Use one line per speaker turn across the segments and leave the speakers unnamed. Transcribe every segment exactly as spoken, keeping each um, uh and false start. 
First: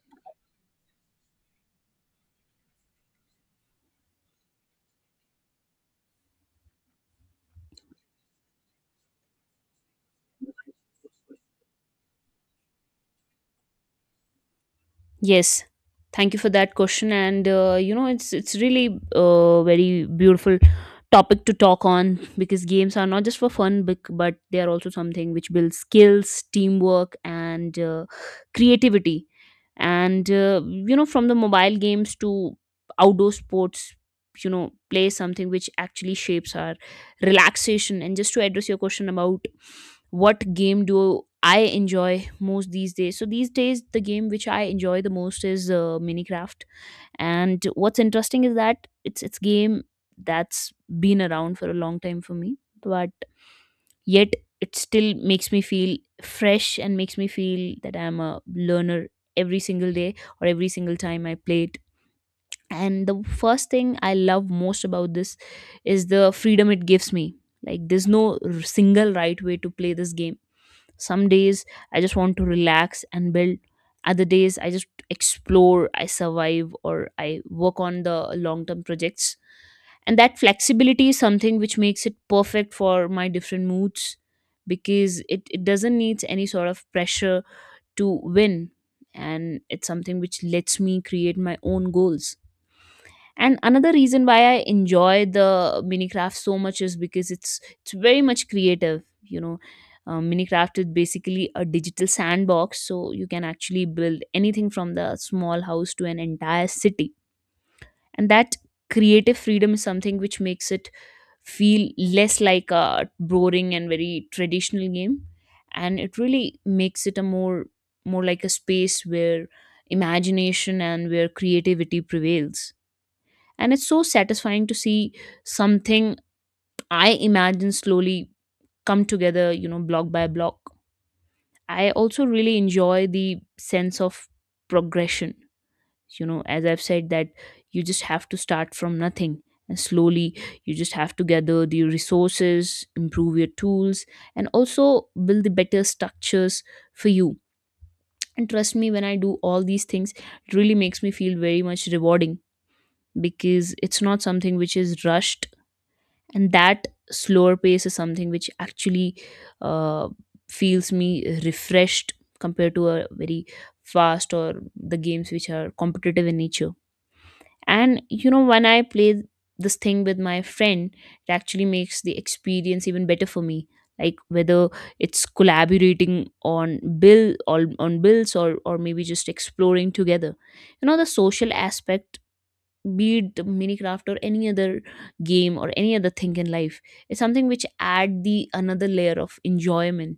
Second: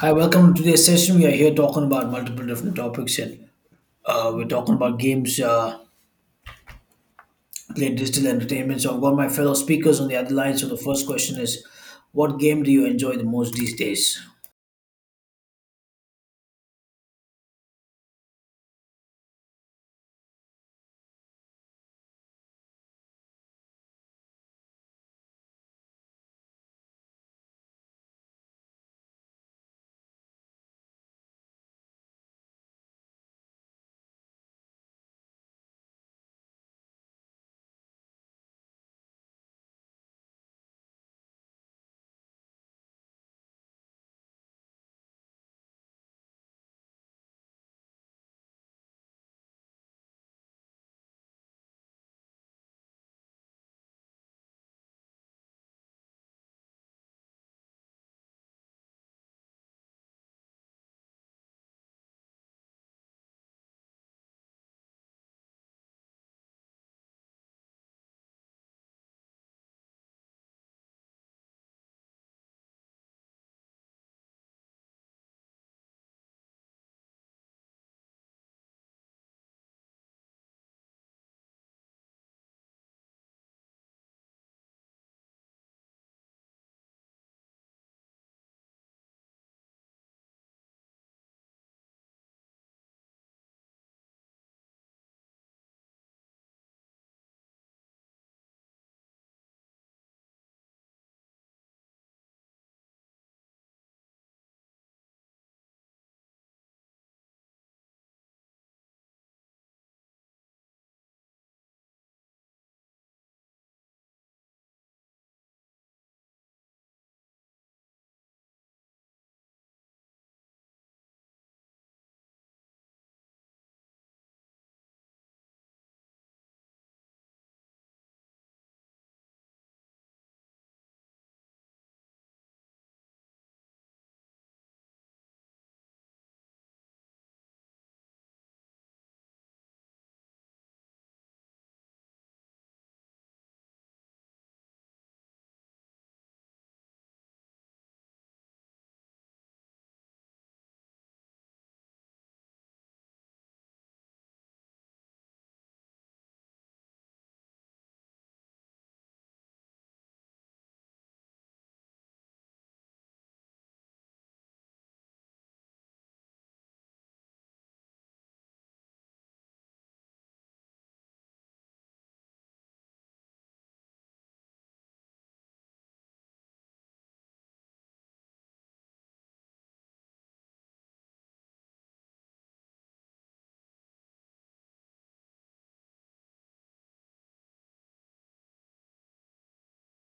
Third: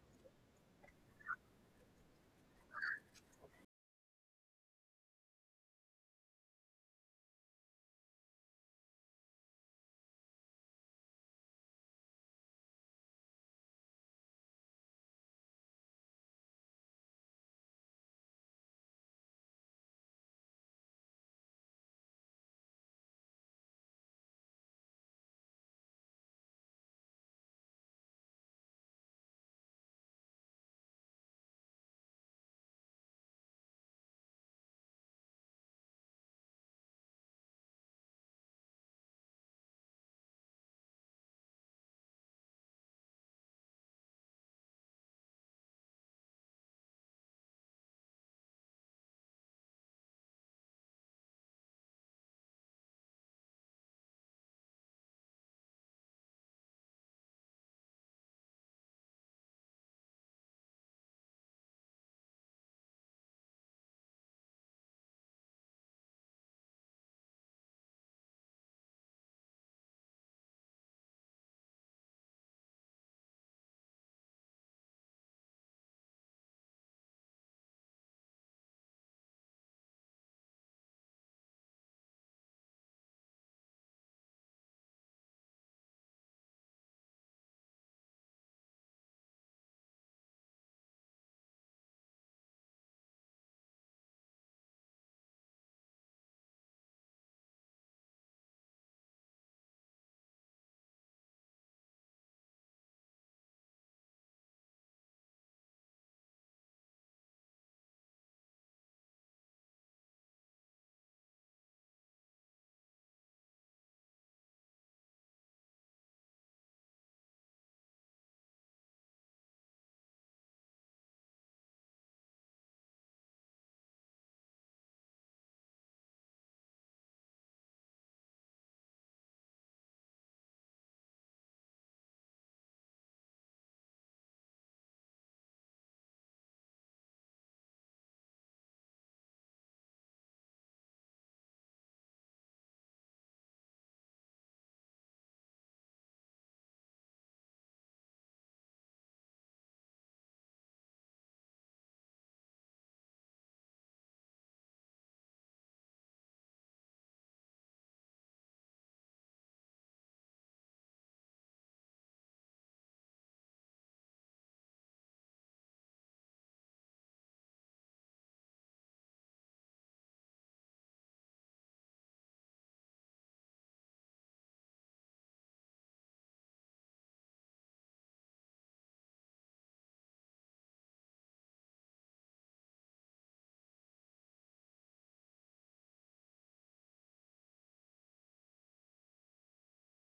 Hi, welcome to today's session. We are here talking about multiple different topics, and uh, we're talking about games, uh, played digital entertainment. So I've got my fellow speakers on the other line. So the first question is, what game do you enjoy the most these days?
Yes, thank you for that question. And uh, you know, it's it's really uh, very beautiful topic to talk on because games are not just for fun, but but they are also something which builds skills, teamwork, and uh, creativity. And uh, you know, from the mobile games to outdoor sports, you know, play is something which actually shapes our relaxation. And just to address your question about what game do I enjoy most these days? So these days, the game which I enjoy the most is uh, Minecraft. And what's interesting is that it's it's game that's been around for a long time for me, but yet it still makes me feel fresh and makes me feel that I'm a learner every single day or every single time I play it. And the first thing I love most about this is the freedom it gives me. Like there's no r- single right way to play this game some days I just want to relax and build. Other days I just explore, I survive, or I work on the long term projects. And that flexibility is something which makes it perfect for my different moods because it, it doesn't need any sort of pressure to win. And it's something which lets me create my own goals. And another reason why I enjoy the Minecraft so much is because it's it's very much creative. You know, uh, Minecraft is basically a digital sandbox, so you can actually build anything from the small house to an entire city. And that creative freedom is something which makes it feel less like a boring and very traditional game, and it really makes it a more more like a space where imagination and where creativity prevails, and it's so satisfying to see something I imagine slowly come together, you know, block by block. I also really enjoy the sense of progression. You know, as I've said that you just have to start from nothing, and slowly you just have to gather the resources, improve your tools, and also build the better structures for you. And trust me, when I do all these things, it really makes me feel very much rewarding because it's not something which is rushed. And that slower pace is something which actually uh, feels me refreshed compared to a very fast or the games which are competitive in nature. And you know, when I play this thing with my friend, it actually makes the experience even better for me, like whether it's collaborating on bill or on bills, or or maybe just exploring together. You know, the social aspect, be it Minecraft or any other game or any other thing in life, it's something which add the another layer of enjoyment.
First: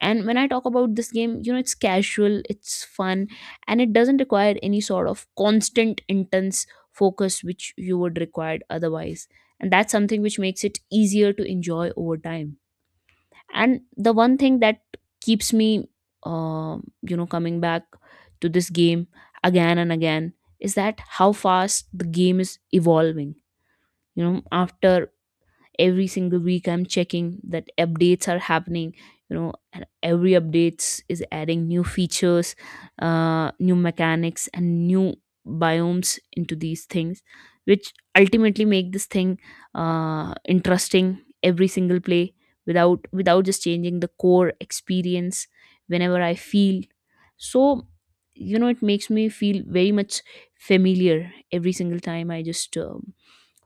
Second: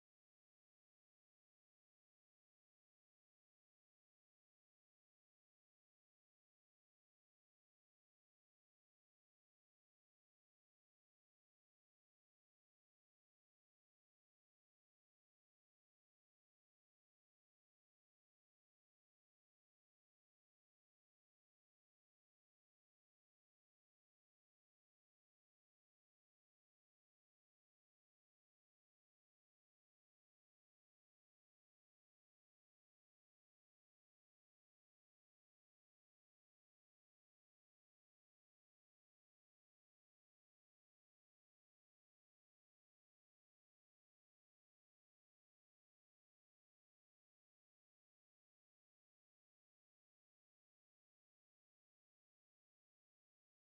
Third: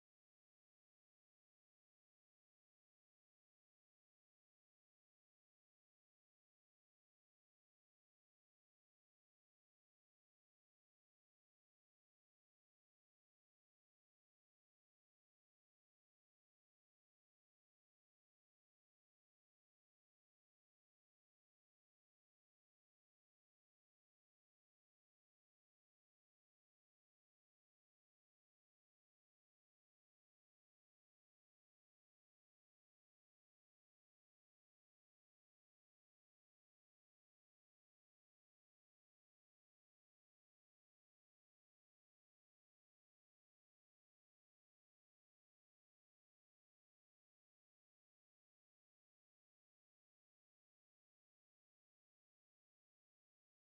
And when I talk about this game, you know, it's casual, it's fun, and it doesn't require any sort of constant intense focus which you would require otherwise. And that's something which makes it easier to enjoy over time. And the one thing that keeps me, um you know, coming back to this game again and again is that how fast the game is evolving. You know, after every single week I'm checking that updates are happening, you know, and every updates is adding new features, uh, new mechanics and new biomes into these things, which ultimately make this thing uh, interesting every single play without without just changing the core experience. Whenever I feel so, you know, it makes me feel very much familiar every single time I just um,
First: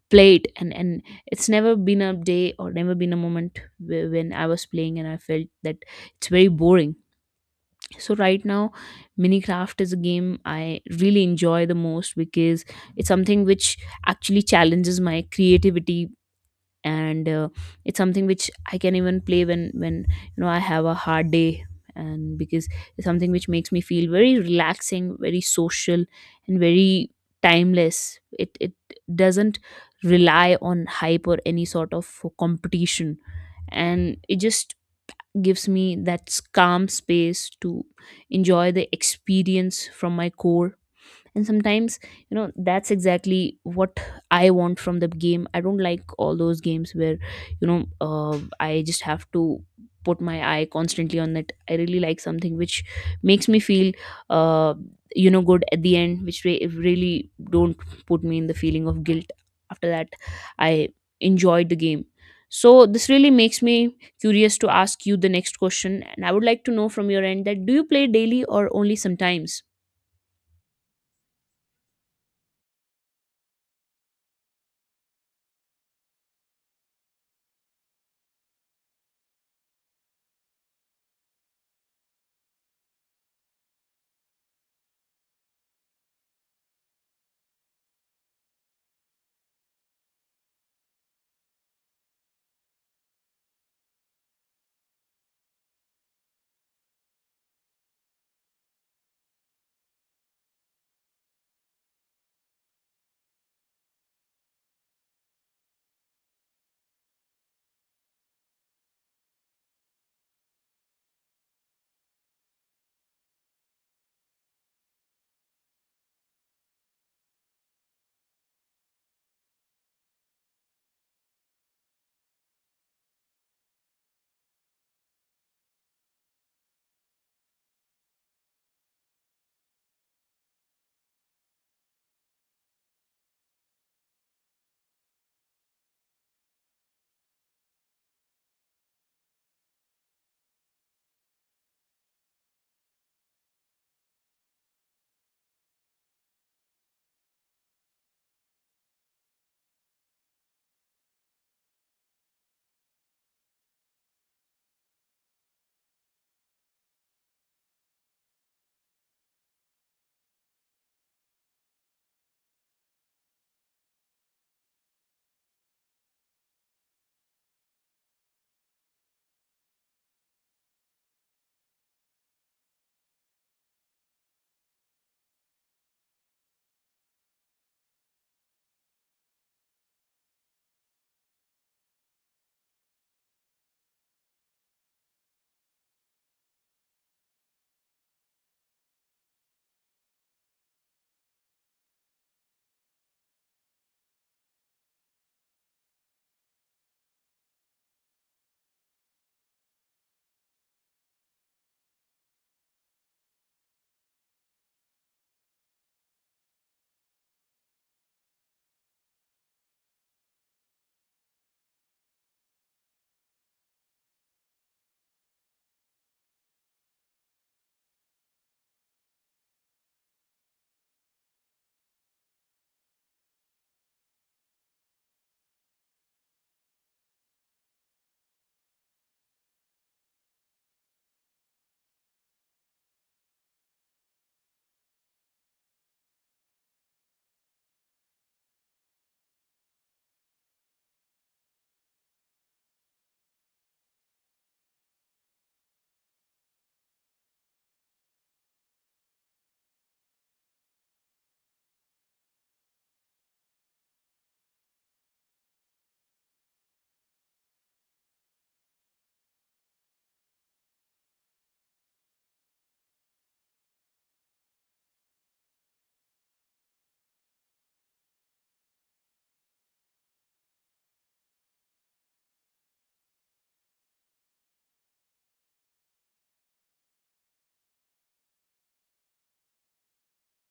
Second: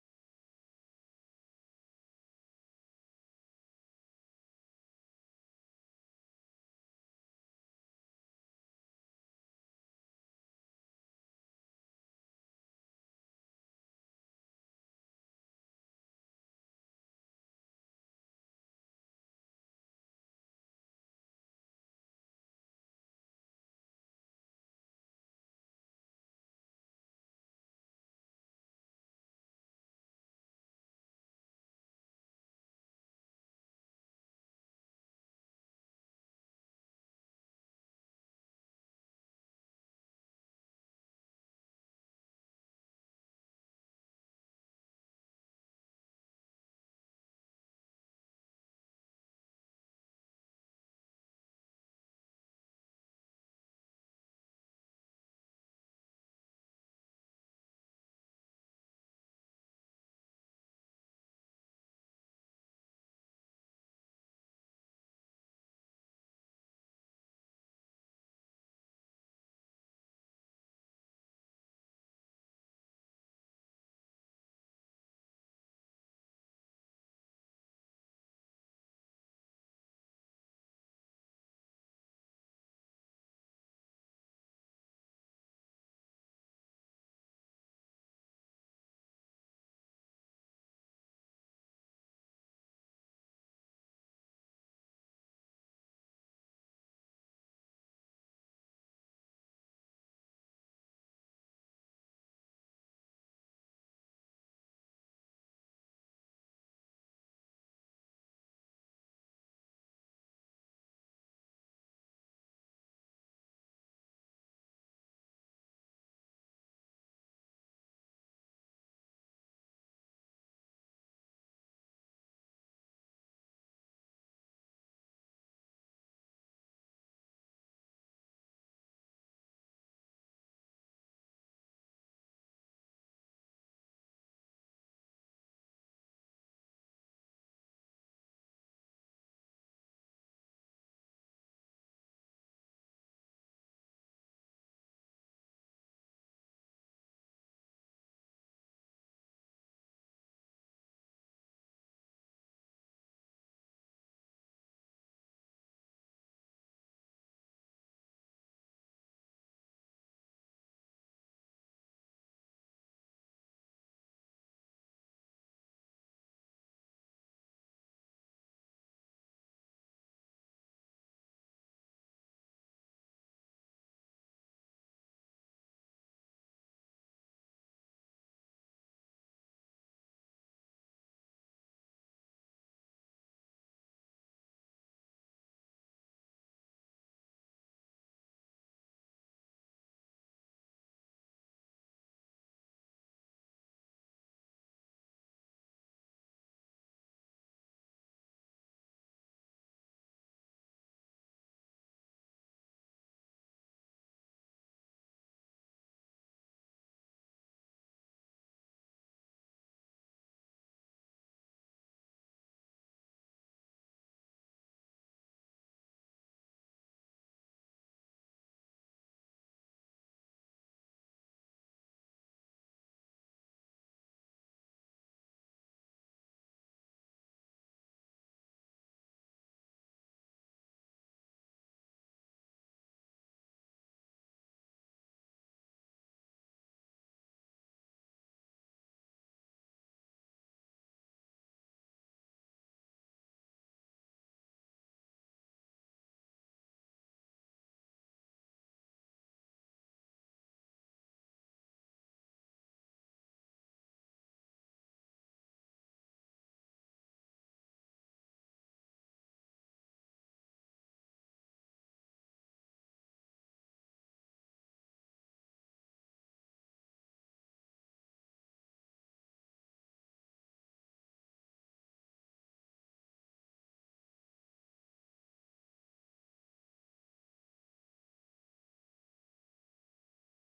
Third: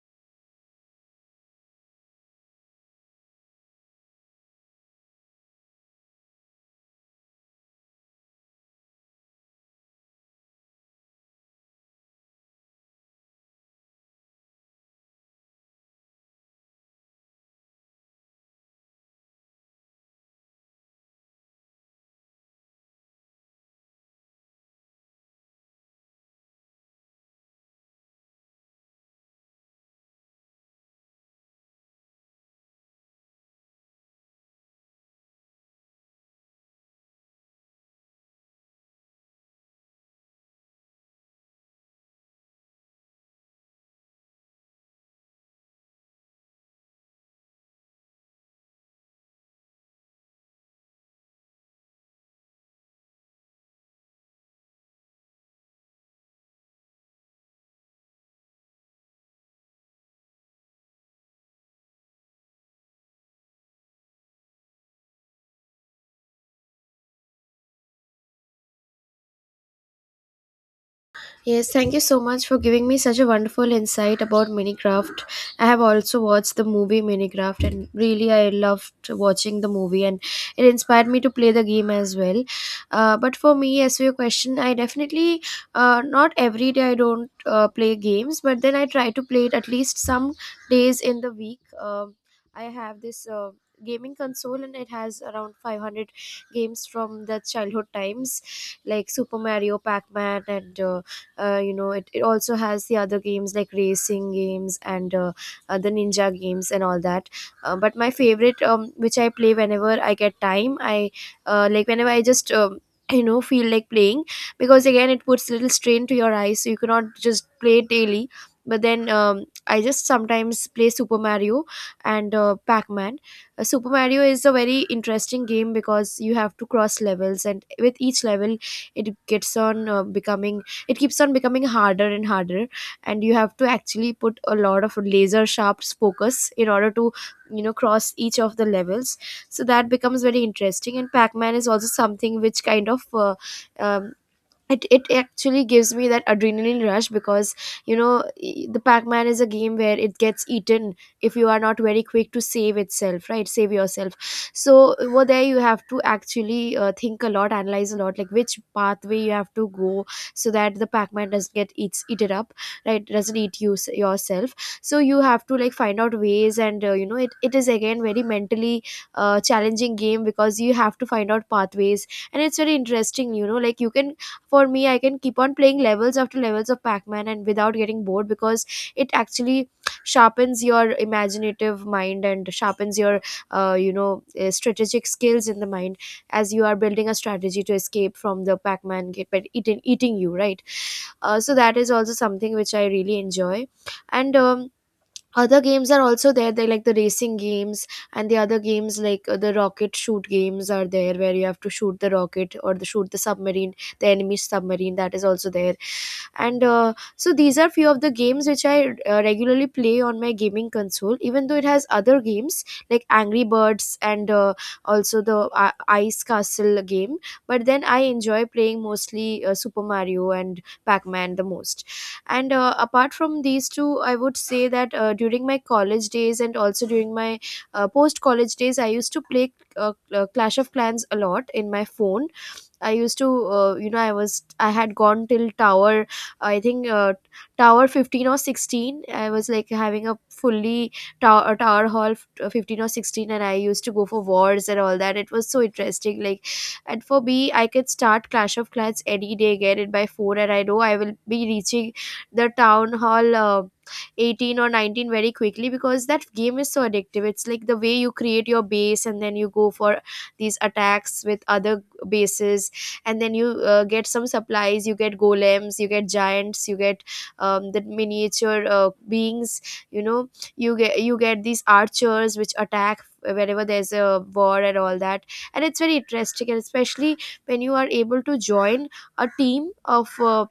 played. And and it's never been a day or never been a moment whe- when I was playing and I felt that it's very boring. So right now Minecraft is a game I really enjoy the most because it's something which actually challenges my creativity, and uh, it's something which I can even play when when you know, I have a hard day. And because it's something which makes me feel very relaxing, very social, and very timeless. It it doesn't rely on hype or any sort of competition, and it just gives me that calm space to enjoy the experience from my core. And sometimes, you know, that's exactly what I want from the game. I don't like all those games where, you know, uh, I just have to put my eye constantly on it. I really like something which makes me feel, uh, you know, good at the end, which re- really don't put me in the feeling of guilt after that I enjoyed the game. So this really makes me curious to ask you the next question, and I would like to know from your end that do you play daily or only sometimes?
Yes, thank you so much for giving me such a wonderful insight about Minecraft. I have also watched the movie Minecraft and really I loved watching the movie and it inspired me to play the game as well. Uh, but for me, as for your question, I definitely, uh, not every day I don't uh, play games, but then I try to play it at least some days in the week. Um I have this. Uh, gaming console and it has around five hundred games from the childhood times, like Super Mario, Pac-Man, and uh, uh, you know it, it also has the other games like racing games and uh, uh, the ninja games and all that. Uh, but my favorite, um, which I play whenever I get time, I uh, like whenever I just um, you know feel like playing, because again it puts little strain to your eyes, so you cannot just play daily. But then um, I just sometimes play Super Mario and uh, Pac-Man. Uh, super Mario is a very interesting game because you have to cross levels, and with each level it gets on uh, becoming it keeps on becoming harder and harder, and you have to actually put a lot of laser sharp focus in order to you know cross each of the levels. So that becomes very interesting. And Pac-Man is also something which kind of uh, um, it, it actually gives me that adrenaline rush, because you know i- the Pac-Man is a game where it gets eaten if you are not very quick to save itself, right, save yourself. So over there you have to actually uh, think a lot, analyze a lot, like which pathway you have to go so that the Pac-Man doesn't get eats eaten up, right, doesn't eat you s- yourself. So you have to like find out ways, and uh, you know it, it is again very mentally uh, challenging game, because you have to find out pathways. And it's very interesting, you know like you can, for me I can keep on playing levels after levels of Pac-Man and without getting bored, because it actually sharpens your imaginative mind and sharpens your uh, you know uh, strategic skills in the mind, as you are building a strategy to escape from the Pac-Man get but eating eating you, right. Uh, so that is also something which I really enjoy. And um, other games are also there, they like the racing games, and the other games like uh, the rocket shoot games are there, where you have to shoot the rocket or the shoot the submarine, the enemy submarine, that is also there. And uh, so these are few of the games which I uh, regularly play on my gaming console, even though it has other games like Angry Birds and uh, also the uh, ice castle game. But then I enjoy playing mostly uh, Super Mario and Pac-Man the most. And uh, apart from these two, I would say that uh, during my college days and also during my uh, post college days, I used to play uh, uh, Clash of Clans a lot in my phone. I used to, uh, you know, I was, I had gone till tower, I think, uh, tower fifteen or sixteen. I was like having a fully tower, tower hall uh, fifteen or sixteen, and I used to go for wars and all that. It was so interesting. Like, and for me, I could start Clash of Clans any day, get it by four, and I know I will be reaching the town hall. Uh, eighteen or nineteen very quickly, because that game is so addictive. It's like the way you create your base, and then you go for these attacks with other bases, and then you uh, get some supplies, you get golems, you get giants, you get um, the miniature uh, beings, you know you get you get these archers which attack whenever there's a war and all that. And it's very interesting, and especially when you are able to join a team of uh,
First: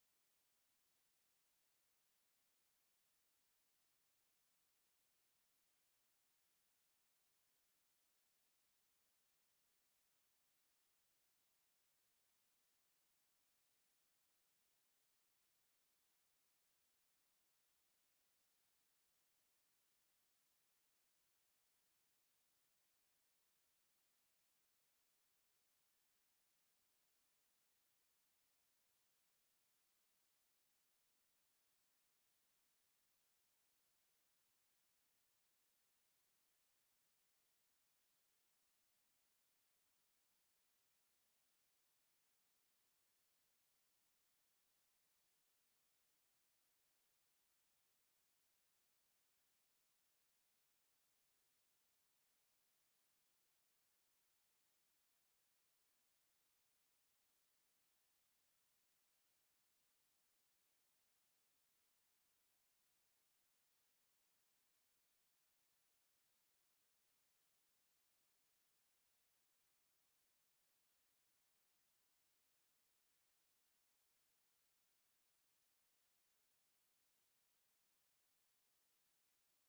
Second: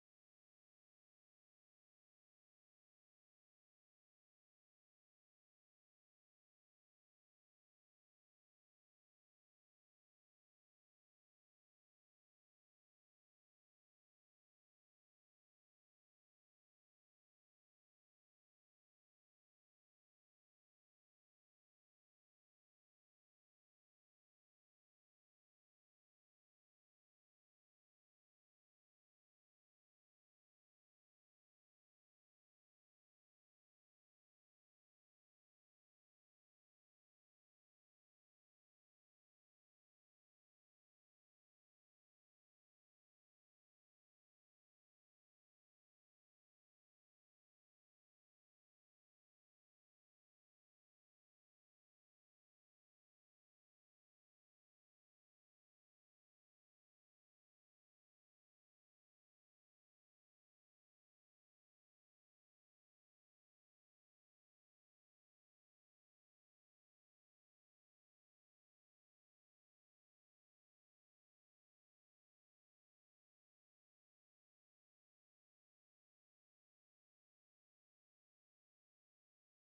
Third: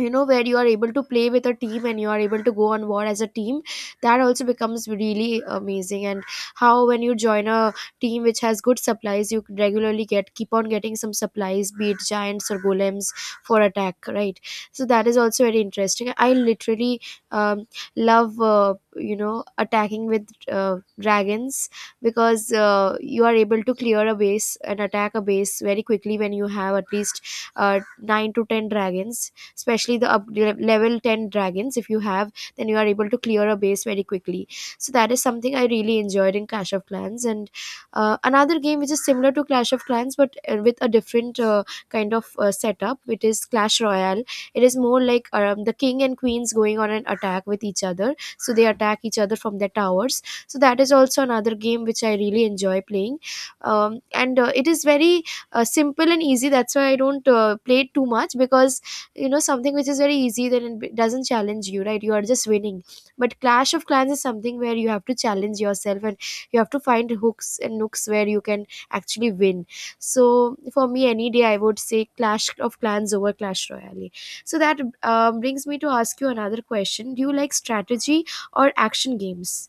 you know where you are able to play with a team and you are able to go on war as a team, that also becomes really amazing. And how when you join a team which has good supplies, you regularly get keep on getting some supplies, be it giants or golems, for attack, right. So that is also very interesting. I literally um, love uh, you know attacking with uh, dragons, because uh, you are able to clear a base and attack a base very quickly when you have at least uh, nine to ten dragons, especially the up le- level ten dragons, if you have, then you are able to clear a base very quickly. So that is something I really enjoyed in Clash of Clans. And uh, another game which is similar to Clash of Clans, but uh, with a different uh, kind of uh, setup, it is Clash Royale. It is more like um, the king and queens going on an attack with each other, so they attack each other from their towers. So that is also another game which I really enjoy playing. Um, and uh, It is very uh, simple and easy. That's why I don't uh, play it too much, because you know something which is very easy, then it b- doesn't challenge you, right, you are just winning. But Clash of Clans is something where you have to challenge yourself, and you have to find hooks and nooks where you can actually win. So for me, any day, I would say Clash of Clans over Clash Royale. So that um, brings me to ask you another question: do you like strategy or action games?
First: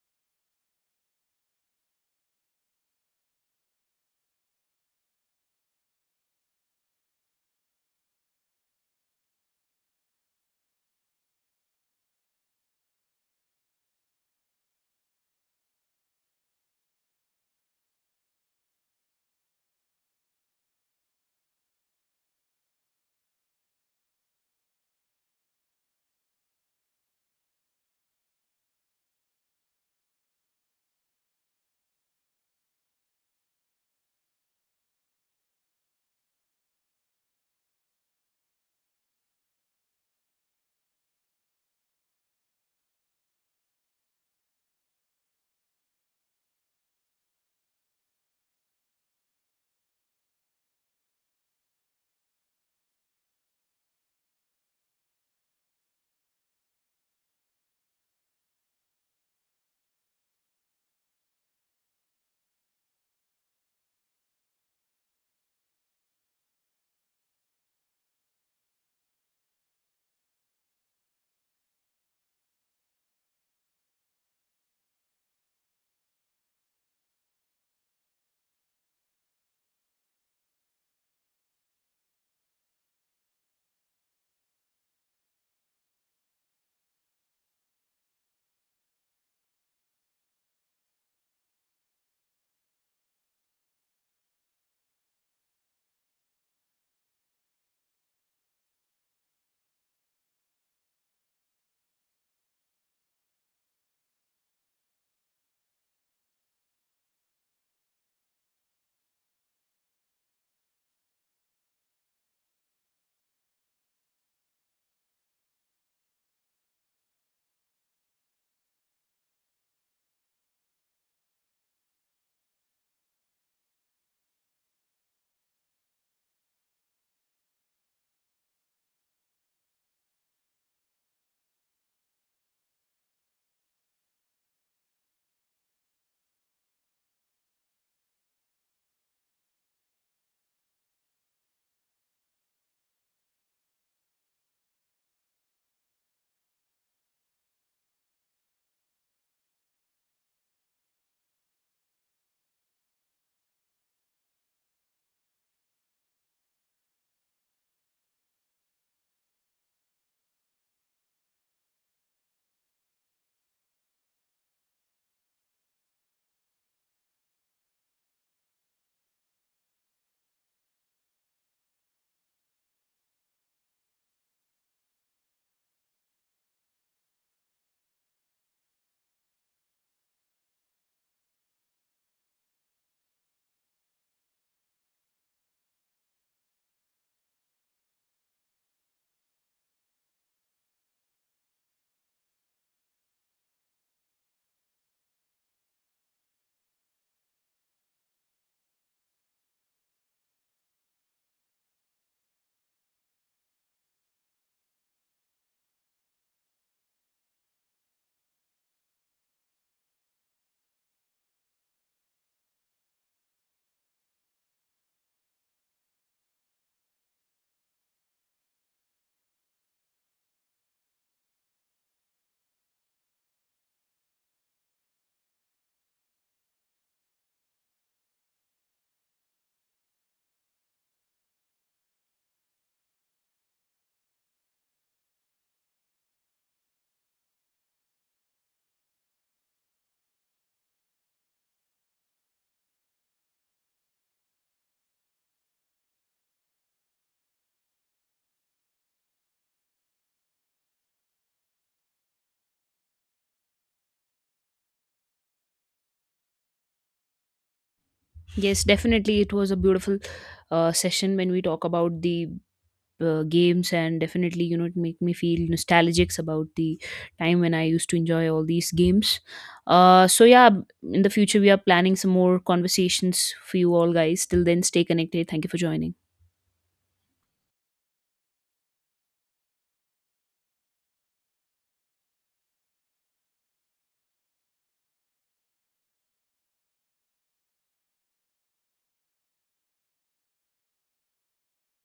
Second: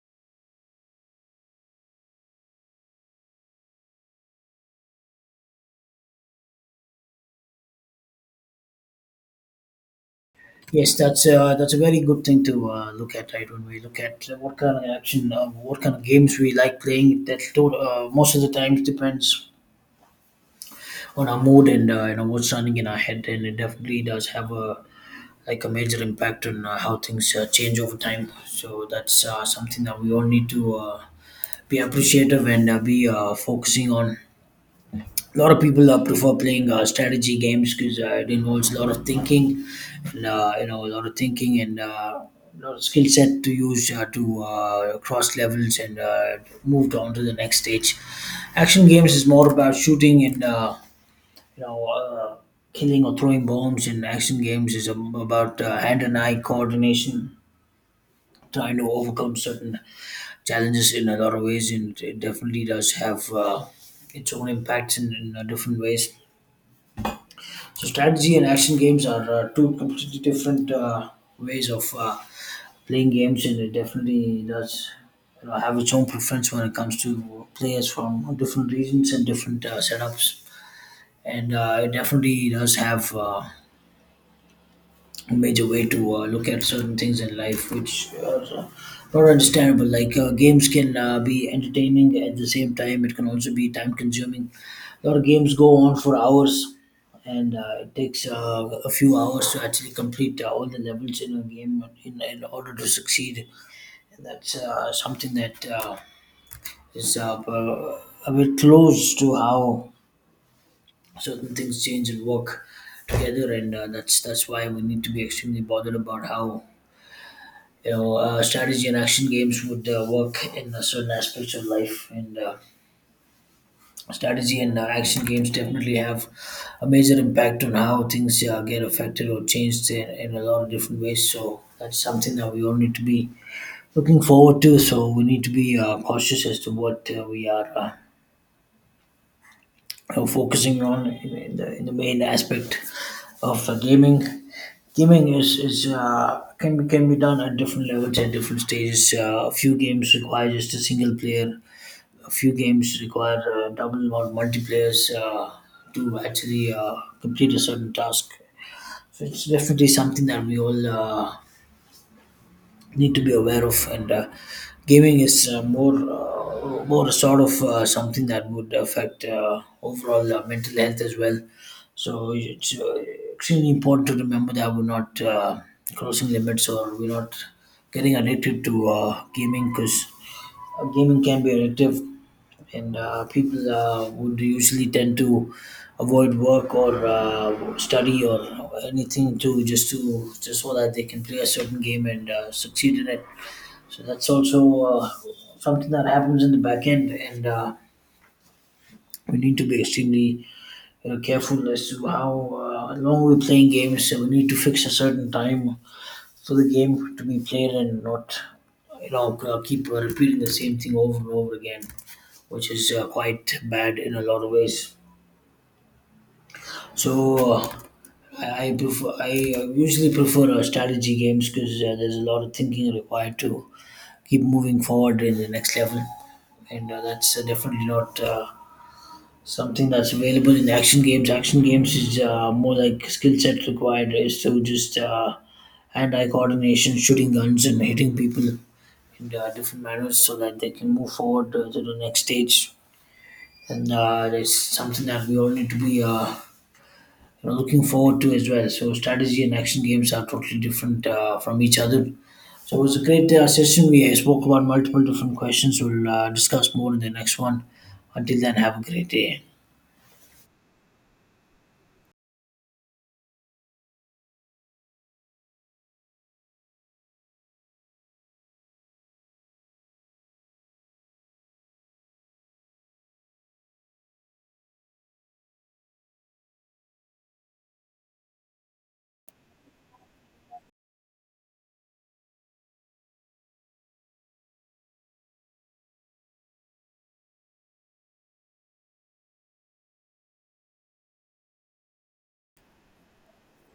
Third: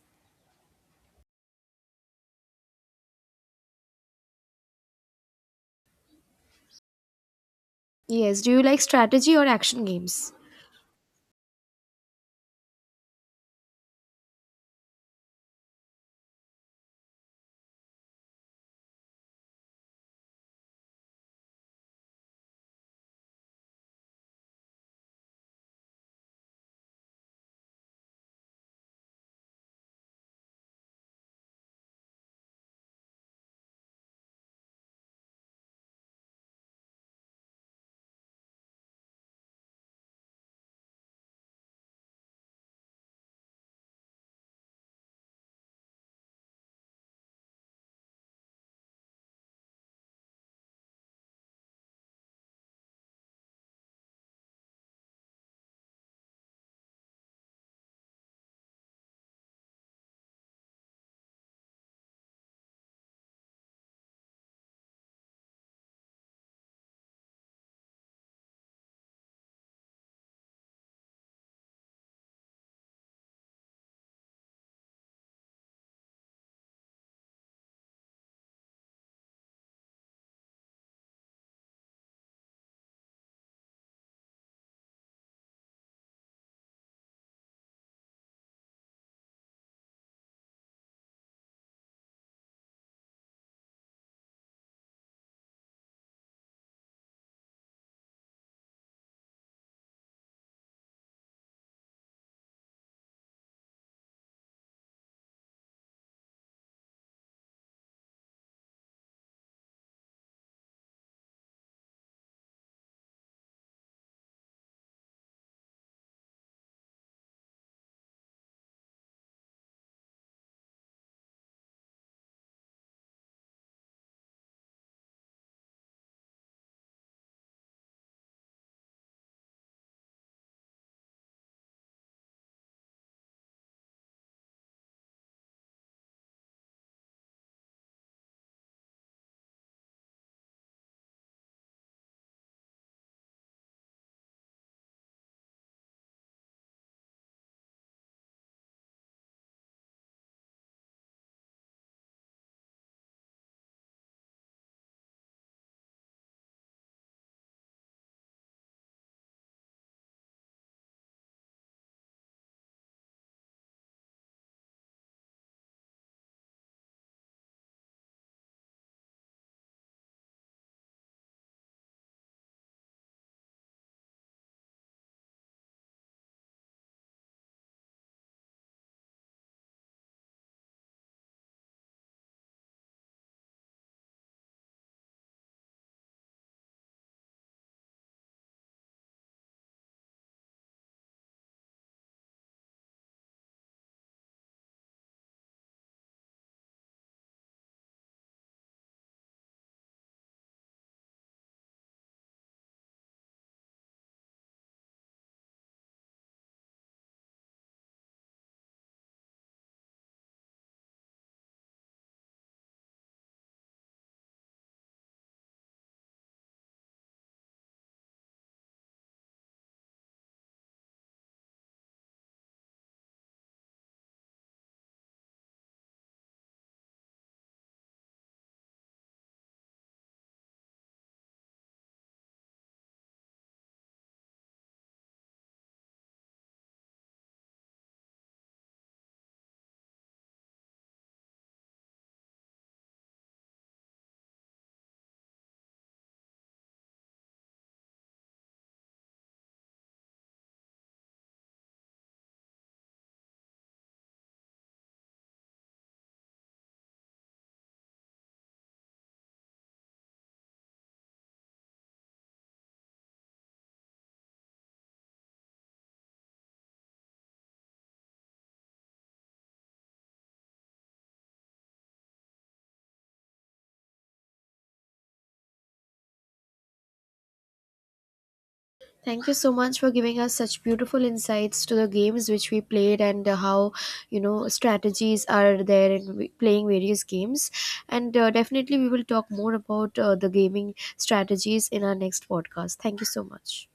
Yes, do you like strategy or action games?
Yes, that's uh, that's a very good thing to uh, look at, right? When we look at what kind of action, uh, what kind of games we like playing, that to- uh, most of the times depends on our mood and uh, you know what's running in our head, and it definitely does have a like a major impact on uh, how things uh, change over time. So that's uh, something that we all need to uh, be appreciative and uh, be uh, focusing on. A lot of people uh, prefer playing uh, strategy games because uh, it involves a lot of thinking, and uh, you know, a lot of thinking and uh, a lot of skill set to use uh, to uh, cross levels and uh, move on to the next stage. Action games is more about shooting and uh, you know, uh, killing or throwing bombs. In action games, is ab- about uh, hand and eye coordination, trying to overcome certain challenges in a lot of ways, and it definitely does have uh, its own impacts in, in uh, different ways. So strategy and action games are uh, two completely different uh, ways of uh, playing games, and it definitely does, you know, have its own preference when it comes to players from different regions and different uh, setups. And uh, it definitely does have uh, a major way to uh, look at certain things in life which are uh, not understandable. Like uh, games can uh, be entertaining. At the same time, it can also be time consuming. A lot of games go on for hours, and uh, it takes uh, a few hours to actually complete uh, all the levels in a game in, in order to succeed. And that's uh, something that uh, is uh, a bit close to how certain things change and work together. And uh, that's that's why we need to be extremely bothered about how, you know, uh, strategy and action games would uh, work in uh, certain aspects of life. And uh, strategy and uh, action games definitely have a major impact on how things uh, get affected or changed in, in a lot of different ways. So that's something that we all need to be looking forward to. So we need to be uh, cautious as to what uh, we are uh, uh, focusing on in, in the in the main aspect of uh, gaming. Gaming is is uh, can be can be done at different levels at different stages. Uh, a few games require just a single player. A few games require uh, double or multiplayers uh, to actually uh, complete a certain task. So it's definitely something that we all uh, need to be aware of. And uh, gaming is uh, more uh, more sort of uh, something that would affect uh, overall uh, mental health as well. So it's uh, extremely important to remember that we're not uh, crossing limits, or we're not getting addicted to uh, gaming, because uh, gaming can be addictive, and uh, people uh, would usually tend to avoid work or uh, study or anything to just to just so that they can play a certain game and uh, succeed in it. So that's also uh, something that happens in the back end. And uh, we need to be extremely, you know, careful as to how uh, long we're playing games. So we need to fix a certain time for the game to be played, and not, you know, keep repeating the same thing over and over again, which is uh, quite bad in a lot of ways. So uh, I, I prefer I uh, usually prefer uh, strategy games, because uh, there's a lot of thinking required to keep moving forward in the next level. And uh, that's uh, definitely not uh, something that's available in action games. Action games is uh, more like, skill set required is to just uh, hand-eye coordination, shooting guns, and hitting people in uh, different manners so that they can move forward uh, to the next stage. And uh, it's something that we all need to be, uh, you know, looking forward to as well. So strategy and action games are totally different uh, from each other. So it was a great uh, session. We uh, spoke about multiple different questions. We'll uh, discuss more in the next one. Until then,
Yes,
have a great
definitely. It
day.
was a beautiful uh, session when we talk about the uh, games, and definitely, you know, it make me feel nostalgic about the time when I used to enjoy all these games. Uh, so yeah, in the future, we are planning some more conversations for you all guys. Till then, stay connected. Thank you for joining.
Thank you so much for giving us such beautiful insights to the games which we played and uh, how you know strategies are there in w- playing various games. And uh, definitely, we will talk more about uh, the gaming strategies in our next podcast. Thank you so much.